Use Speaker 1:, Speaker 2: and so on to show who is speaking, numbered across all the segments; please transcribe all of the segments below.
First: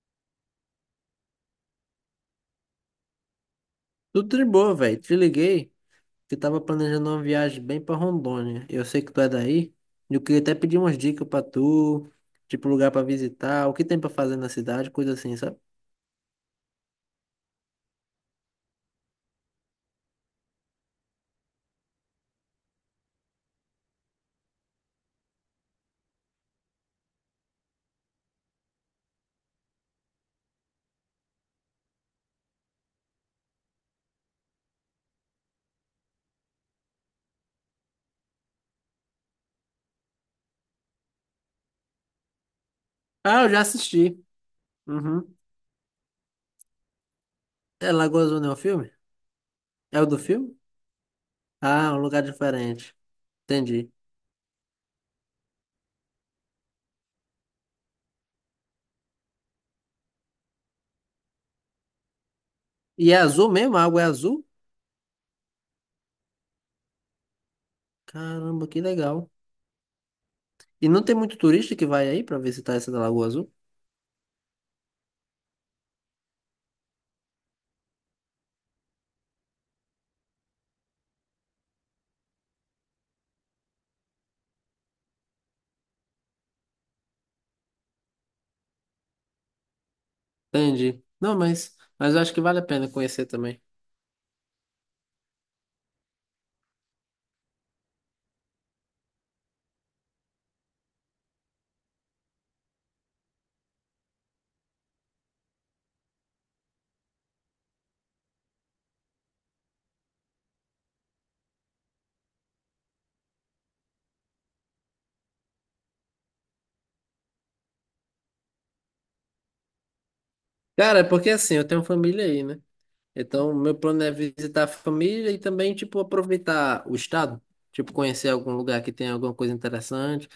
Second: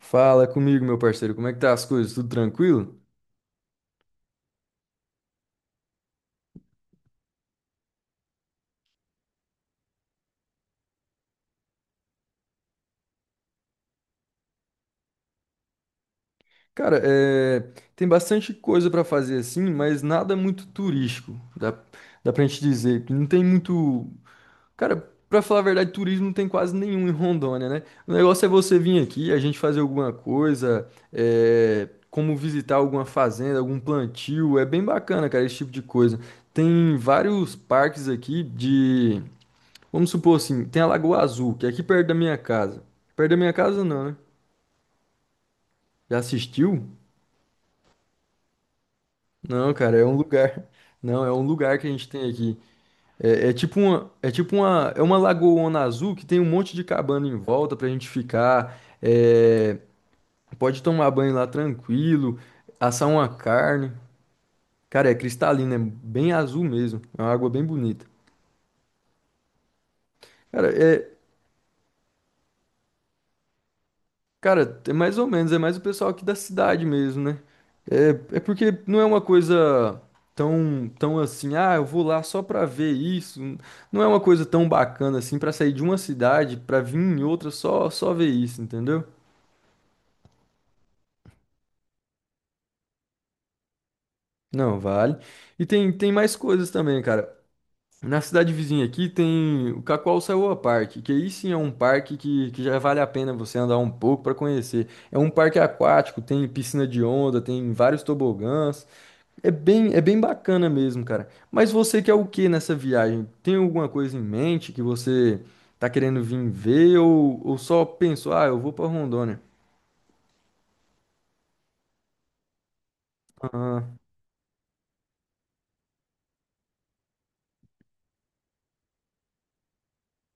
Speaker 1: Fala comigo, meu parceiro, como é que tá as coisas? Tudo tranquilo?
Speaker 2: Tudo de boa, velho. Te liguei que tava planejando uma viagem bem pra Rondônia. Eu sei que tu é daí. E eu queria até pedir umas dicas pra tu, tipo lugar pra visitar, o que tem pra fazer na cidade, coisa assim, sabe?
Speaker 1: Cara, tem bastante coisa pra fazer assim, mas nada muito turístico. Dá pra gente dizer que não tem muito. Cara, pra falar a verdade, turismo não tem quase nenhum em Rondônia, né? O negócio é você vir aqui, a gente fazer alguma coisa, é, como visitar alguma fazenda, algum plantio. É bem bacana, cara, esse tipo de coisa. Tem vários parques aqui de. Vamos supor assim, tem a Lagoa Azul, que é aqui perto da minha casa. Perto da
Speaker 2: Ah, eu
Speaker 1: minha
Speaker 2: já
Speaker 1: casa não, né?
Speaker 2: assisti. Uhum.
Speaker 1: Já assistiu?
Speaker 2: É Lagoa Azul não é o filme?
Speaker 1: Não, cara,
Speaker 2: É
Speaker 1: é
Speaker 2: o
Speaker 1: um
Speaker 2: do filme?
Speaker 1: lugar. Não, é um lugar que
Speaker 2: Ah,
Speaker 1: a
Speaker 2: é um
Speaker 1: gente
Speaker 2: lugar
Speaker 1: tem aqui.
Speaker 2: diferente.
Speaker 1: É, é tipo
Speaker 2: Entendi.
Speaker 1: uma, é tipo uma, é uma lagoona azul que tem um monte de cabana em volta pra gente ficar. É, pode tomar banho lá tranquilo, assar
Speaker 2: E é
Speaker 1: uma
Speaker 2: azul mesmo? A
Speaker 1: carne.
Speaker 2: água é azul?
Speaker 1: Cara, é cristalina, é bem azul mesmo. É uma água bem bonita.
Speaker 2: Caramba, que legal.
Speaker 1: Cara,
Speaker 2: E não
Speaker 1: é,
Speaker 2: tem muito turista que vai aí pra visitar essa da Lagoa Azul?
Speaker 1: cara, é mais ou menos, é mais o pessoal aqui da cidade mesmo, né? É, é porque não é uma coisa tão assim, ah, eu vou lá só pra ver isso. Não é uma coisa tão bacana assim pra sair de uma cidade pra vir em outra só ver isso, entendeu?
Speaker 2: Entendi. Não, mas eu acho que vale a pena conhecer também.
Speaker 1: Não, vale. E tem mais coisas também, cara. Na cidade vizinha aqui tem o Cacoalçaúa Park, que aí sim é um parque que já vale a pena você andar um pouco para conhecer. É um parque aquático, tem piscina de onda, tem vários tobogãs. É bem bacana mesmo, cara. Mas você quer o que nessa viagem? Tem alguma coisa em mente que você tá querendo vir ver ou só pensou, ah, eu vou pra Rondônia?
Speaker 2: Cara, é porque assim, eu tenho família aí, né? Então, meu
Speaker 1: Aham.
Speaker 2: plano é visitar a família e também, tipo, aproveitar o estado. Tipo, conhecer algum lugar que tem alguma coisa interessante.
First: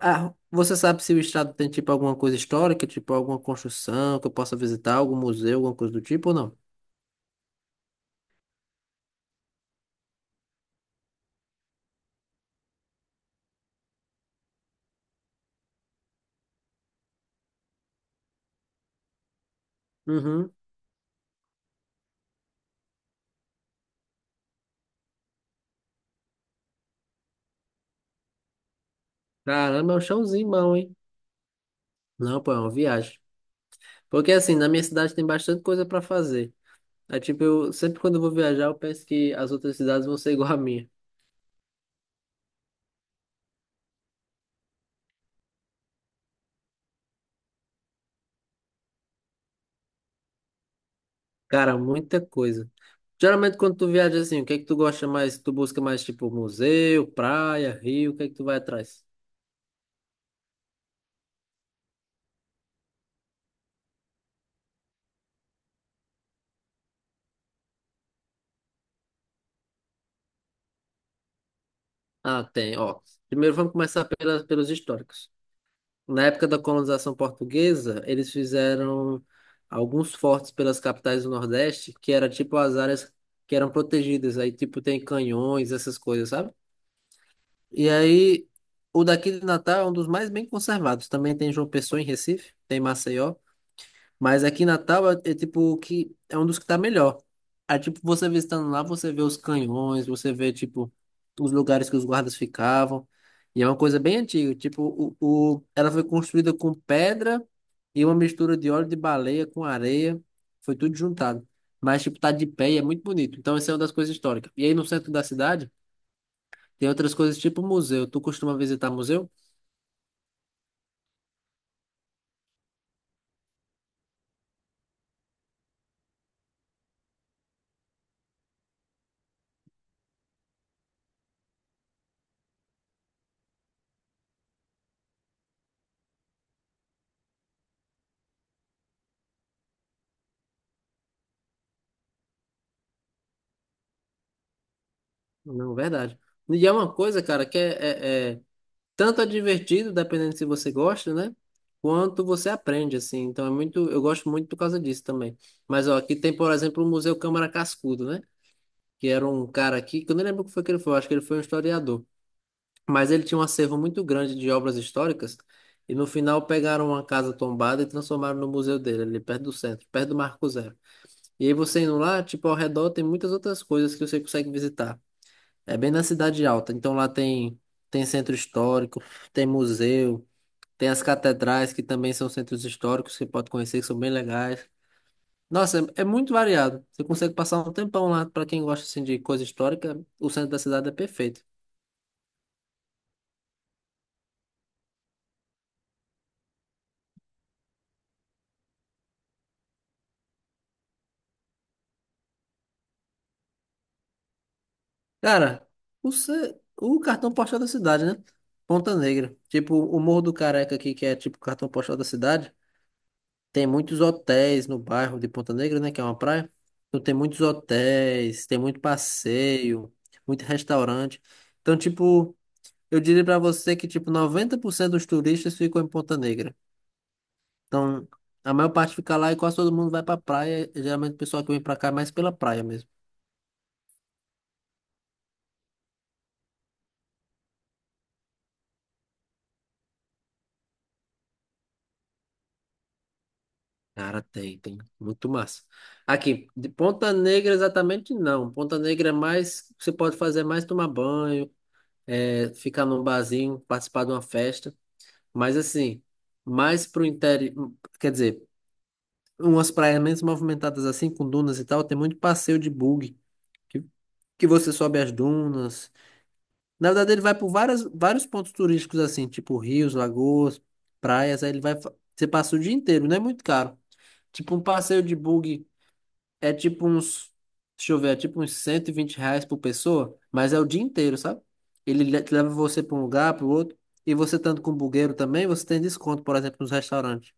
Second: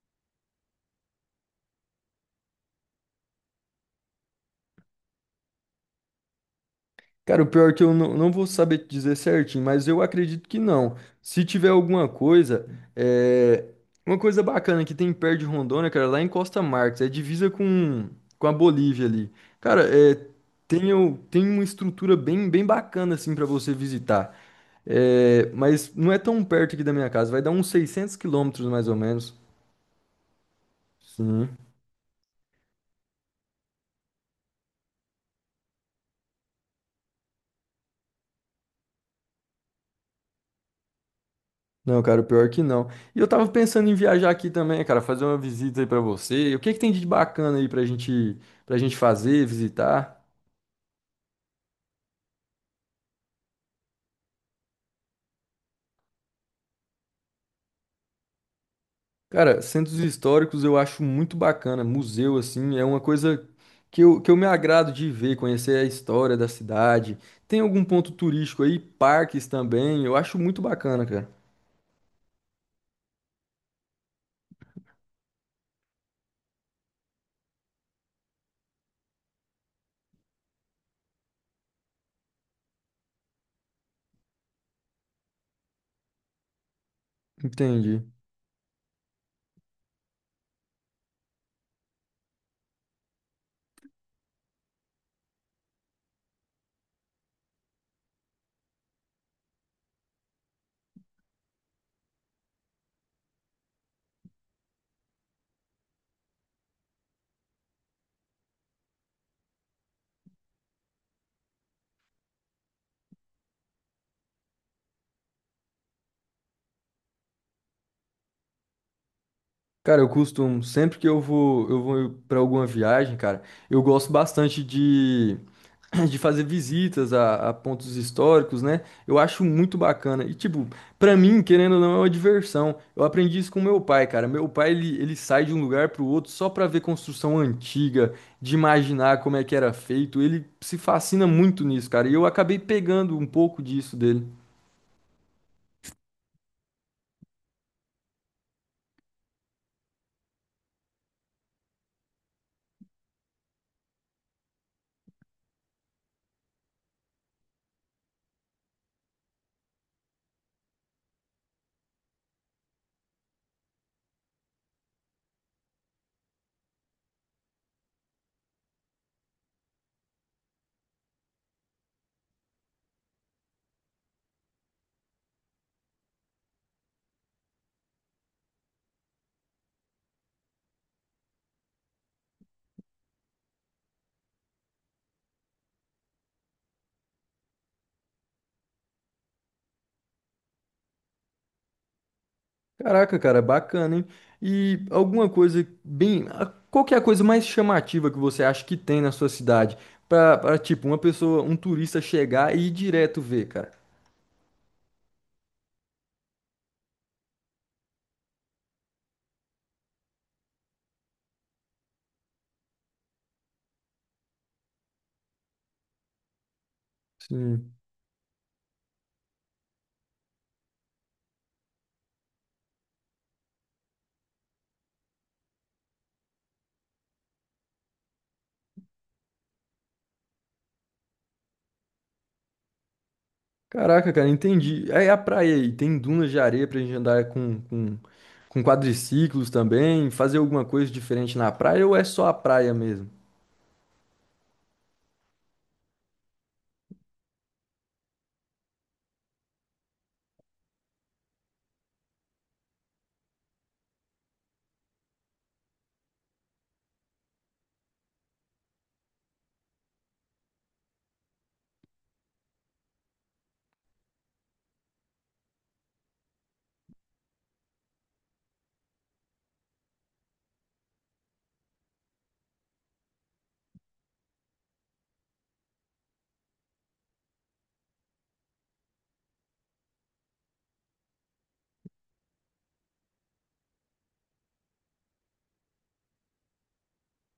Speaker 2: Ah, você sabe se o estado tem, tipo, alguma coisa histórica, tipo, alguma construção que eu possa visitar, algum museu, alguma coisa do tipo ou não?
Speaker 1: Cara, o pior é que eu não, não vou saber te dizer certinho, mas eu acredito que não. Se tiver alguma coisa, é... uma coisa bacana que tem perto de Rondônia, cara, lá em Costa Marques, é divisa com a Bolívia ali. Cara, é...
Speaker 2: Uhum.
Speaker 1: tem, tem uma estrutura bem bacana assim para você visitar. É... Mas não é tão perto aqui da minha casa, vai dar uns 600 km mais ou menos.
Speaker 2: Caramba, é um chãozinho bom, hein?
Speaker 1: Sim.
Speaker 2: Não, pô, é uma viagem. Porque, assim, na minha cidade tem bastante coisa pra fazer. É tipo, eu sempre quando eu vou viajar, eu penso que as outras cidades vão ser igual a minha.
Speaker 1: Não, cara, o pior é que não. E eu tava pensando em viajar aqui também, cara, fazer uma visita aí pra você. O que que tem de bacana aí pra gente fazer, visitar?
Speaker 2: Cara, muita coisa. Geralmente quando tu viaja assim, o que é que tu gosta mais? Tu busca mais tipo museu, praia, rio, o que é que tu vai atrás?
Speaker 1: Cara, centros históricos eu acho muito bacana. Museu, assim, é uma coisa que eu me agrado de ver, conhecer a história da cidade. Tem algum ponto turístico aí, parques também, eu acho muito bacana, cara.
Speaker 2: Ah, tem, ó. Primeiro vamos começar pelos históricos. Na época da colonização portuguesa, eles fizeram alguns fortes pelas capitais do Nordeste, que era tipo as áreas que eram protegidas. Aí tipo tem canhões, essas coisas, sabe? E
Speaker 1: Entendi.
Speaker 2: aí, o daqui de Natal é um dos mais bem conservados. Também tem João Pessoa em Recife, tem Maceió. Mas aqui em Natal é tipo que é um dos que tá melhor. Aí, tipo, você visitando lá, você vê os canhões, você vê, tipo, os lugares que os guardas ficavam. E é uma coisa bem antiga. Tipo, ela foi construída com pedra e uma mistura de óleo de baleia com areia. Foi tudo juntado. Mas, tipo, tá de pé e é muito bonito. Então, essa é uma das coisas históricas. E aí, no centro da cidade, tem outras coisas tipo museu. Tu costuma visitar museu?
Speaker 1: Cara, eu costumo, sempre que eu vou para alguma viagem, cara, eu gosto bastante de, de fazer visitas a pontos históricos, né? Eu acho muito bacana. E, tipo, pra mim, querendo ou não, é uma diversão. Eu aprendi isso com meu pai, cara. Meu pai, ele sai de um lugar pro outro só pra ver construção antiga, de imaginar como é que era feito. Ele se fascina muito nisso, cara. E eu acabei pegando um pouco disso dele.
Speaker 2: Não, verdade. E é uma coisa, cara, que é, é- é- tanto é divertido, dependendo se você gosta, né? Quanto você aprende, assim. Então é muito, eu gosto muito por causa disso também. Mas ó, aqui tem, por exemplo, o Museu Câmara Cascudo, né? Que era um cara aqui, que eu nem lembro o que foi que ele foi, eu acho que ele foi um historiador. Mas ele tinha um acervo muito grande de obras históricas, e no final pegaram uma casa tombada e transformaram no museu dele, ali perto do centro, perto do Marco Zero. E aí você indo lá, tipo, ao redor tem muitas outras coisas que você consegue visitar. É bem na Cidade Alta, então lá tem, tem centro histórico, tem museu. Tem as catedrais, que também são centros históricos, que pode conhecer, que são bem legais. Nossa, é muito variado. Você consegue passar um tempão lá. Pra quem gosta assim, de coisa histórica, o centro da cidade é perfeito.
Speaker 1: Caraca, cara, bacana, hein? E alguma coisa bem. Qual que é a coisa mais chamativa que você acha que tem na sua cidade? Tipo, uma pessoa, um turista chegar e ir direto ver, cara.
Speaker 2: Cara, o cartão postal da cidade, né? Ponta Negra. Tipo, o Morro do Careca aqui, que é tipo o cartão postal da cidade. Tem muitos hotéis no bairro de Ponta Negra, né? Que é uma praia. Então tem muitos
Speaker 1: Sim.
Speaker 2: hotéis, tem muito passeio, muito restaurante. Então, tipo. Eu diria pra você que, tipo, 90% dos turistas ficam em Ponta Negra. Então, a maior parte fica lá e quase todo mundo vai pra praia. Geralmente o pessoal que vem pra cá é mais pela praia mesmo.
Speaker 1: Caraca, cara, entendi. Aí a praia aí, tem dunas de areia pra gente andar com quadriciclos também, fazer alguma coisa diferente na praia ou é só a praia mesmo?
Speaker 2: Cara, tem, tem. Muito massa. Aqui, de Ponta Negra exatamente não. Ponta Negra é mais, você pode fazer mais tomar banho, ficar num barzinho, participar de uma festa. Mas assim, mais pro interior, quer dizer, umas praias menos movimentadas assim, com dunas e tal, tem muito passeio de bug. que que você sobe as dunas. Na verdade, ele vai por vários pontos turísticos, assim, tipo rios, lagoas, praias. Aí ele vai. Você passa o dia inteiro, não é muito caro. Tipo, um passeio de bug é tipo uns. Deixa eu ver, é tipo uns R$ 120 por pessoa, mas é o dia inteiro, sabe? Ele leva você para um lugar, para o outro. E você estando com o bugueiro também, você tem desconto, por exemplo, nos restaurantes.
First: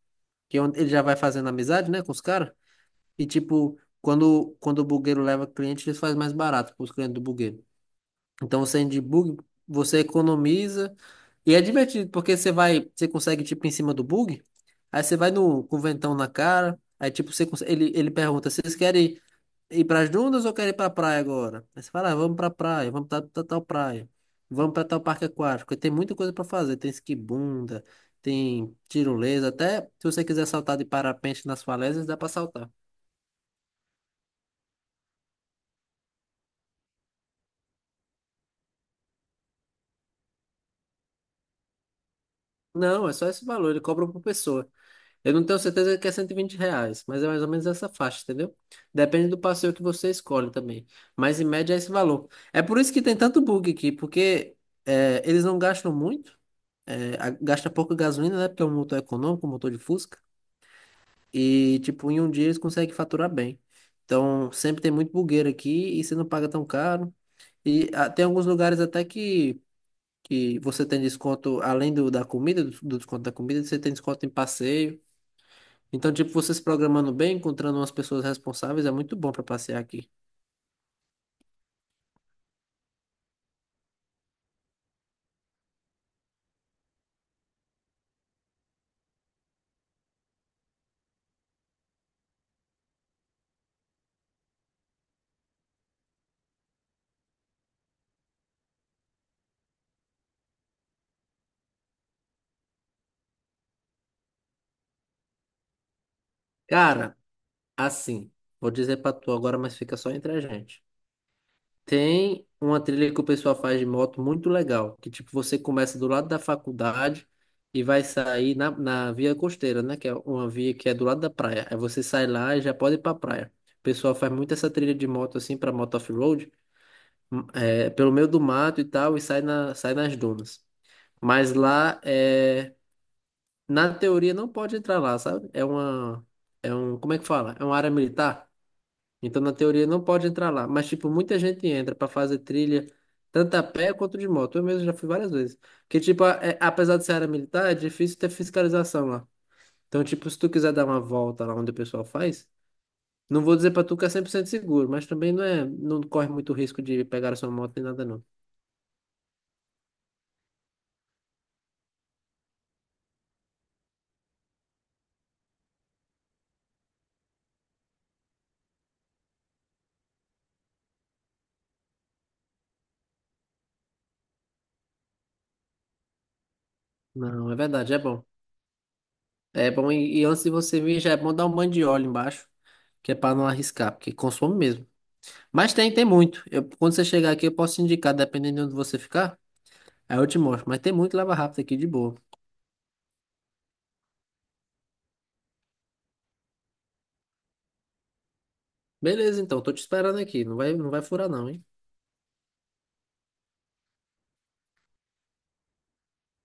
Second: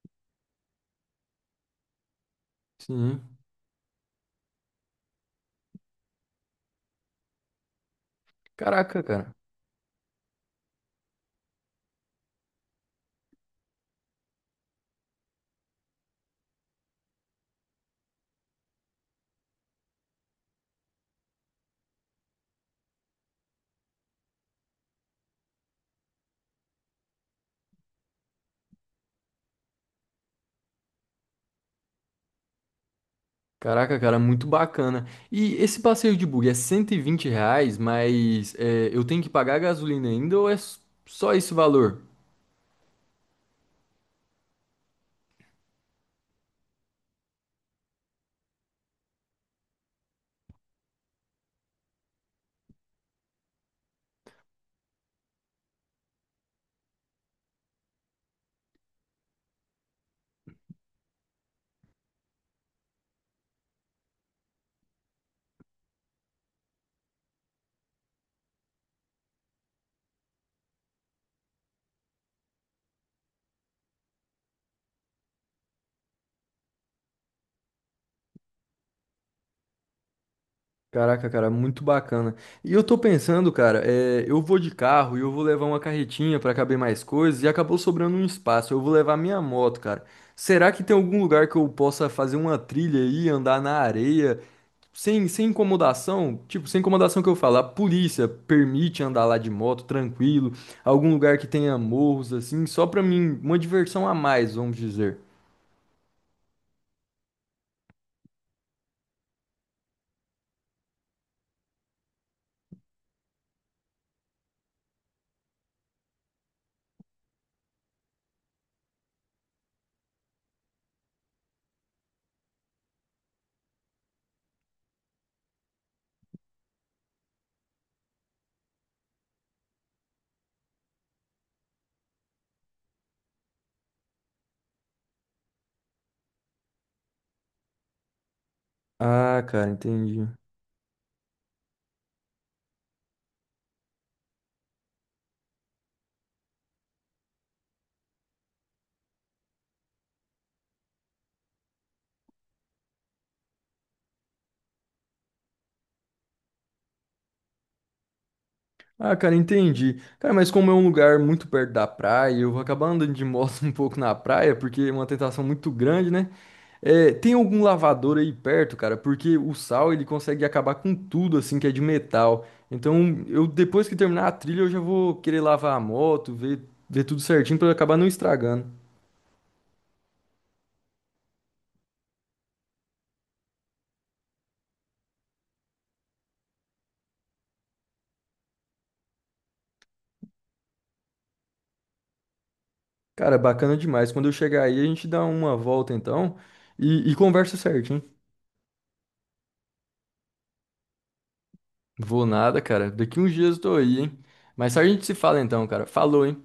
Speaker 2: Que é onde ele já vai fazendo amizade, né, com os caras.
Speaker 1: Sim.
Speaker 2: E tipo, quando o bugueiro leva cliente, ele faz mais barato para os clientes do bugueiro. Então, você de
Speaker 1: Caraca, cara.
Speaker 2: bug, você economiza. E é divertido, porque você vai, você consegue, tipo, em cima do bug, aí você vai no, com o ventão na cara, aí, tipo, você consegue, ele pergunta, vocês querem ir para as dunas ou querem ir para a praia agora? Aí você fala, ah, vamos para a praia, vamos para tal praia, vamos para tal parque aquático, porque tem muita coisa para fazer, tem esquibunda, tem tirolesa, até se você quiser saltar de parapente nas falésias, dá para saltar.
Speaker 1: Caraca, cara, muito bacana. E esse passeio de bug é R$ 120, mas é, eu tenho que pagar a gasolina ainda ou é só esse valor?
Speaker 2: Não, é só esse valor, ele cobra por pessoa. Eu não tenho certeza que é R$ 120, mas é mais ou menos essa faixa, entendeu? Depende do passeio que você escolhe também. Mas em média é esse valor. É por isso que tem tanto bug aqui, porque é, eles não gastam muito, gasta pouca gasolina, né? Porque é um motor econômico, um motor de Fusca. E, tipo, em um dia eles conseguem faturar bem. Então, sempre tem muito bugueiro aqui e você não paga tão caro. E ah, tem alguns lugares até que você tem desconto, da comida, do desconto da comida, você tem desconto em passeio. Então, tipo, você se programando bem, encontrando umas pessoas responsáveis, é muito bom pra passear aqui.
Speaker 1: Caraca, cara, muito bacana. E eu tô pensando, cara, é, eu vou de carro e eu vou levar uma carretinha pra caber mais coisas e acabou sobrando um espaço. Eu vou levar minha moto, cara. Será que tem algum lugar que eu possa fazer uma trilha aí, andar na areia, sem incomodação? Tipo, sem incomodação que eu falo, a polícia permite andar lá de moto, tranquilo, algum lugar que tenha morros, assim, só pra mim, uma diversão a mais, vamos dizer.
Speaker 2: Cara, assim, vou dizer pra tu agora, mas fica só entre a gente. Tem uma trilha que o pessoal faz de moto muito legal, que tipo, você começa do lado da faculdade e vai sair na via costeira, né? Que é uma via que é do lado da praia. Aí você sai lá e já pode ir pra praia. O pessoal faz muito essa trilha de moto assim pra moto off-road, é, pelo meio do mato e tal, e sai nas dunas. Mas lá é. Na teoria não pode entrar lá, sabe? Como é que fala? É uma área militar. Então
Speaker 1: Ah,
Speaker 2: na
Speaker 1: cara,
Speaker 2: teoria não pode
Speaker 1: entendi.
Speaker 2: entrar lá, mas tipo muita gente entra pra fazer trilha tanto a pé quanto de moto. Eu mesmo já fui várias vezes. Porque tipo, apesar de ser área militar, é difícil ter fiscalização lá. Então tipo, se tu quiser dar uma volta lá onde o pessoal faz, não vou dizer pra tu que é 100% seguro, mas também não é, não corre muito risco de pegar a sua moto nem nada não.
Speaker 1: Ah, cara, entendi. Cara, mas como é um lugar muito perto da praia, eu vou acabar andando de moto um pouco na praia, porque é uma tentação muito grande, né? É, tem algum lavador aí perto, cara? Porque o sal ele consegue acabar com tudo assim que é de metal. Então, eu depois que terminar a trilha, eu já vou querer lavar a moto, ver tudo
Speaker 2: Não, é
Speaker 1: certinho pra eu
Speaker 2: verdade,
Speaker 1: acabar
Speaker 2: é
Speaker 1: não
Speaker 2: bom.
Speaker 1: estragando.
Speaker 2: É bom, e antes de você vir, já é bom dar um banho de óleo embaixo, que é pra não arriscar, porque consome mesmo. Mas tem, tem muito. Eu, quando você chegar aqui, eu posso te indicar, dependendo de onde você ficar. Aí eu te mostro. Mas tem muito lava rápido aqui, de boa.
Speaker 1: Cara, bacana demais. Quando eu chegar aí, a gente dá uma volta então e conversa certinho.
Speaker 2: Beleza, então, tô te esperando aqui. Não vai furar, não, hein?
Speaker 1: Vou nada, cara. Daqui uns dias eu tô aí, hein? Mas a gente se fala então, cara. Falou, hein?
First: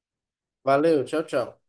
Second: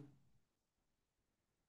Speaker 2: Valeu, tchau, tchau.